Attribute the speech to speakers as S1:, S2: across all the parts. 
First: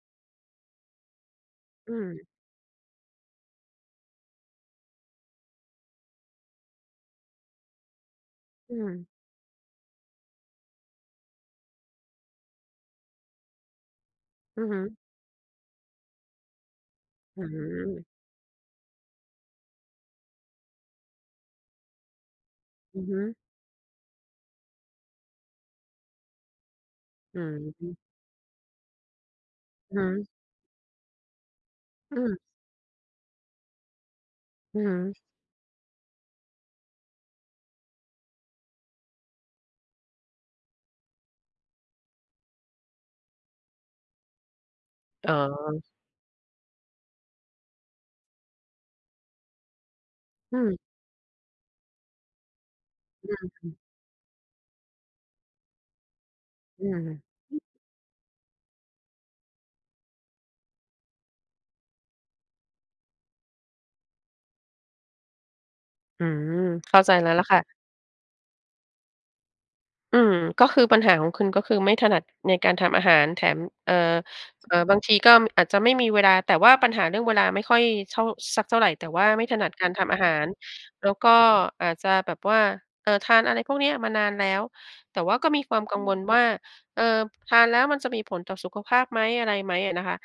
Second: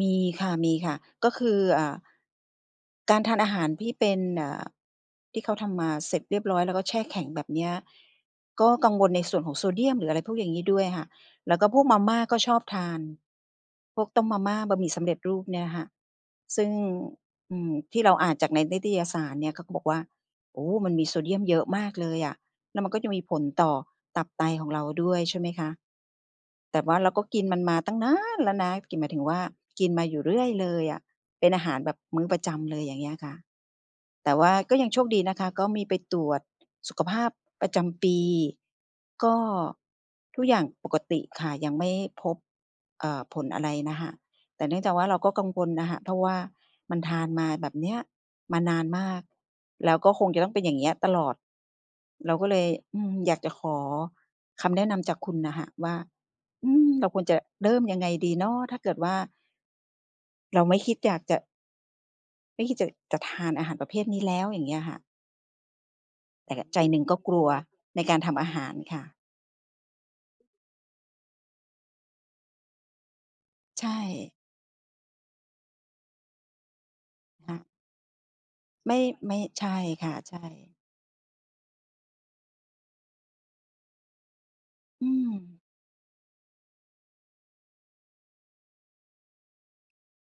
S1: มีค่ะ มีค่ะ ก็คือ อ่
S2: อื
S1: า
S2: อ
S1: การทานอาหารที่เป็น เอ่อ ที่เขาทำมาเสร็จเรียบร้อย แล้วก็แช่แข็ง แบบเนี้ย ก็
S2: อื
S1: กัง
S2: ม
S1: วลในส่วนของโซเดียม หรืออะไรพวกอย่างงี้ด้วยค่ะ แล้วก็พวกมาม่าก็ชอบทาน พวกต้มมาม่า
S2: อือ
S1: บ
S2: ฮึ
S1: ะหมี่สำเร็จรูปเนี่ยค่ะ ซึ่ง
S2: อื
S1: อือ ที่
S2: ม
S1: เราอ่านจากในนิตยสารเนี่ยเขาก็บอกว่า โอ้ มันมีโซเดียมเยอะมากเลยอะ แล้วมัน
S2: อ
S1: ก็
S2: ือ
S1: จะ
S2: ฮ
S1: ม
S2: ึ
S1: ีผลต่อตับไตของเราด้วย ใช่ไหมคะ แต่ว่าเราก็
S2: อื
S1: กินมันมาต
S2: อ
S1: ั้งนานแล้วนะ กิน หมายถึงว่า กิน
S2: อือฮ
S1: มาอยู
S2: ึ
S1: ่เรื่อยเลยอะ เป็นอาหารแบบ
S2: อ
S1: มื
S2: ื
S1: ้อ
S2: อ
S1: ประจำเลย อย่างเงี้ยค่ะ แต่ว่าก็
S2: อือ
S1: ยัง
S2: ฮ
S1: โชค
S2: ึ
S1: ดีนะคะ ก็มีไปตรวจ สุขภาพประจำปี ก็ทุกอย่างปกติค่ะ ยังไม่พบ เอ่อ ผลอะไรนะคะ แต่เนื่องจากว่าเรา
S2: อ
S1: ก็
S2: ๋
S1: กังวล
S2: อ
S1: น่ะค่ะ เพราะว่ามันทานมาแบบเนี้ยมานานมาก แล้วก็คงจะต้อง
S2: อ
S1: เ
S2: ื
S1: ป็นอ
S2: ม
S1: ย่างเงี้ยตลอด เราก็เลย อืม
S2: อ
S1: อย
S2: ื
S1: ากจะข
S2: ม
S1: อคำแนะนำจากคุณน่ะค่ะว่า อื
S2: อื
S1: อ
S2: ม
S1: เราควรจะ
S2: อือ
S1: เริ่มยังไงดีเนาะ? ถ้าเกิดว่า เราไม่คิดอยากจะ ไม่คิดจะ จะทานอาหารประเภทนี้แล้ว อย่างเงี้ยค่ะ
S2: อื
S1: แต
S2: ม
S1: ่ใจ
S2: เข
S1: หน
S2: ้
S1: ึ
S2: า
S1: ่ง
S2: ใจ
S1: ก็
S2: แล้
S1: ก
S2: ว
S1: ล
S2: ล่
S1: ั
S2: ะ
S1: ว
S2: ค่ะ
S1: ในการทำอาหารค่ะ
S2: อืม ก็คือปัญหาของคุณก็คือไม่ถนัดในการทำอาหาร แถม
S1: ใช
S2: เอ่
S1: ่
S2: อ เอ่อ บางทีก็อาจจะไม่มีเวลา แต่ว่าปัญหาเรื่องเวลา
S1: ค่
S2: ไม
S1: ะ
S2: ่ค่อยเท่า สักเท่าไร
S1: ไม่
S2: แต่ว่า
S1: ไม่
S2: ไม่ถ
S1: ใ
S2: น
S1: ช
S2: ัด
S1: ่
S2: การท
S1: ค่
S2: ำอ
S1: ะ
S2: าห
S1: ใช
S2: า
S1: ่
S2: ร แล้วก็อาจจะแบบว่า เออ ทานอะไรพวกเนี้ยมานานแล้ว
S1: อื
S2: แต่ว่าก็ม
S1: ม
S2: ีความ กังวลว่า เอ่อ ทานแล้วมันจะมีผลต่อสุขภาพไหม อะไรไหม อะนะคะ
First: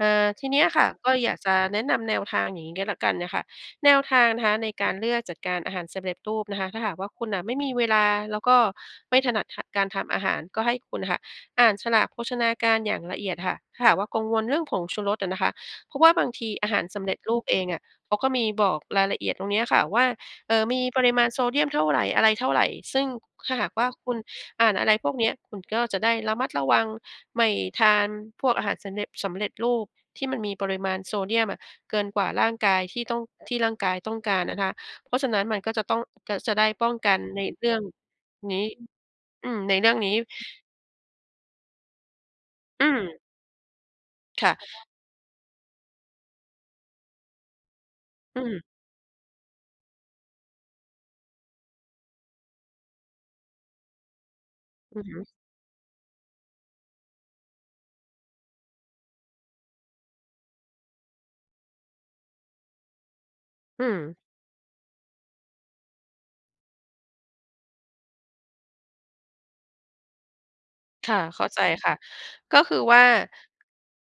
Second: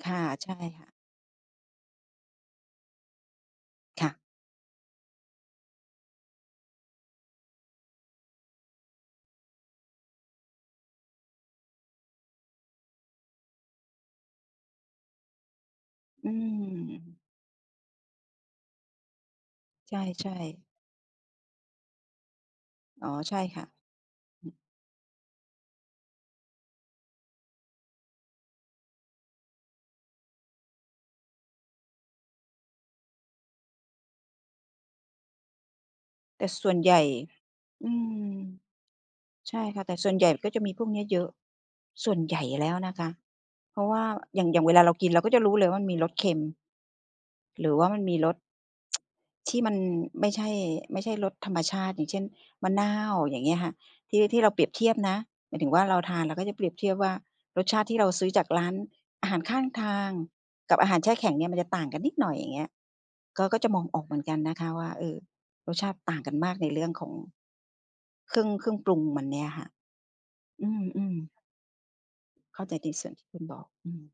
S2: อ
S1: ค
S2: ่
S1: ่ะ
S2: า ท
S1: ใ
S2: ี
S1: ช่
S2: เนี้ยค
S1: ค
S2: ่
S1: ่
S2: ะ
S1: ะ
S2: ก็เลยอยากจะแนะนำแนวทางอย่างงี้ก็แล้วกันน่ะค่ะ แนว
S1: ค่
S2: ท
S1: ะ
S2: างนะคะในการเลือกจัดการอาหารสำเร็จรูปนะคะ ถ้าหากว่าคุณน่ะไม่มีเวลา แล้วก็ไม่ถนัด ถ การทำอาหาร ก็ให้คุณค่ะอ่านฉลากโภชนาการอย่างละเอียดค่ะ ถ้าหากว่ากังวลเรื่องผงชูรสอะนะคะ เพราะว่าบา
S1: อื
S2: งทีอาหารสำเร็
S1: ม
S2: จรูปเองอะ เขาก็มีบอกรายละเอียดตรงเนี้ยค่ะ
S1: ใ
S2: ว่า
S1: ช่
S2: เออ
S1: ๆ
S2: มีปริมาณโซเดียมเท่าไร อะไรเท่าไร ซึ่
S1: อ๋
S2: ง
S1: อ ใช่
S2: ถ้
S1: ค
S2: า
S1: ่
S2: ห
S1: ะ
S2: ากว่าคุณ
S1: อือ
S2: อ่านอะไรพวกเนี้ย คุณก็จะได้ระมัดระวัง ไม่ทานพวกอาหารสำเร็จ สำเร็จรูป ที่มันมีปริมาณโซเดียมอะเกินกว่าร่างกายที่ต้อง ที่ร่างกายต้องการนะคะ เพราะฉะนั้นมันก็จะต้อง จะ
S1: แต่
S2: จะได
S1: ส
S2: ้
S1: ่วน
S2: ป
S1: ใ
S2: ้
S1: ห
S2: อ
S1: ญ
S2: ง
S1: ่
S2: กันในเรื่อง
S1: อืม
S2: นี้ อ
S1: ใ
S2: ื
S1: ช
S2: ม
S1: ่
S2: ใน
S1: ค่ะ
S2: เรื
S1: แต
S2: ่
S1: ่
S2: อง
S1: ส
S2: น
S1: ่
S2: ี
S1: ว
S2: ้
S1: น ใหญ่ก็จะมีพวกเนี้ยเยอะ ส่วนใหญ่แล้ว
S2: อื
S1: นะคะ
S2: ม
S1: เพราะว่าอย่า
S2: ค
S1: ง
S2: ่
S1: อย่างเวลา
S2: ะ
S1: เรากินเราก็จะรู้เลยว่ามันมีรสเค็ม หรือว่ามันมีร
S2: อ
S1: ส
S2: ืม
S1: ที่มันไม่ใช่ ไม่ใช่รสธรรมชาติ อย่างเช่น มะนาว อย่างเงี้ยค่ะ ที่ ที่เราเปรียบเทีย
S2: อ
S1: บ
S2: ือฮ
S1: นะ
S2: ึ
S1: หมายถึงว่าเราทาน เราก็จะเปรียบเทียบว่ารสชาติที่เราซื้อจากร้านอาหารข้างทางกับอาหารแช่แข็งเนี่ยมันจะต่างกันนิดหน่อย อย่างเงี้ย ก็ ก็จะม
S2: อื
S1: องออกเห
S2: ม
S1: มือนกันนะคะว่า เออ รสชาติต่างกันมากในเรื่องของ เครื่อง เครื่องปรุงมันเนี่ยค่ะ อื
S2: ค
S1: อ
S2: ่ะ
S1: ๆ
S2: เข้าใจค่ะ ก
S1: เข
S2: ็
S1: ้า
S2: ค
S1: ใจ
S2: ือ
S1: ใน
S2: ว่า
S1: ส่วนที่คุณบอก อืม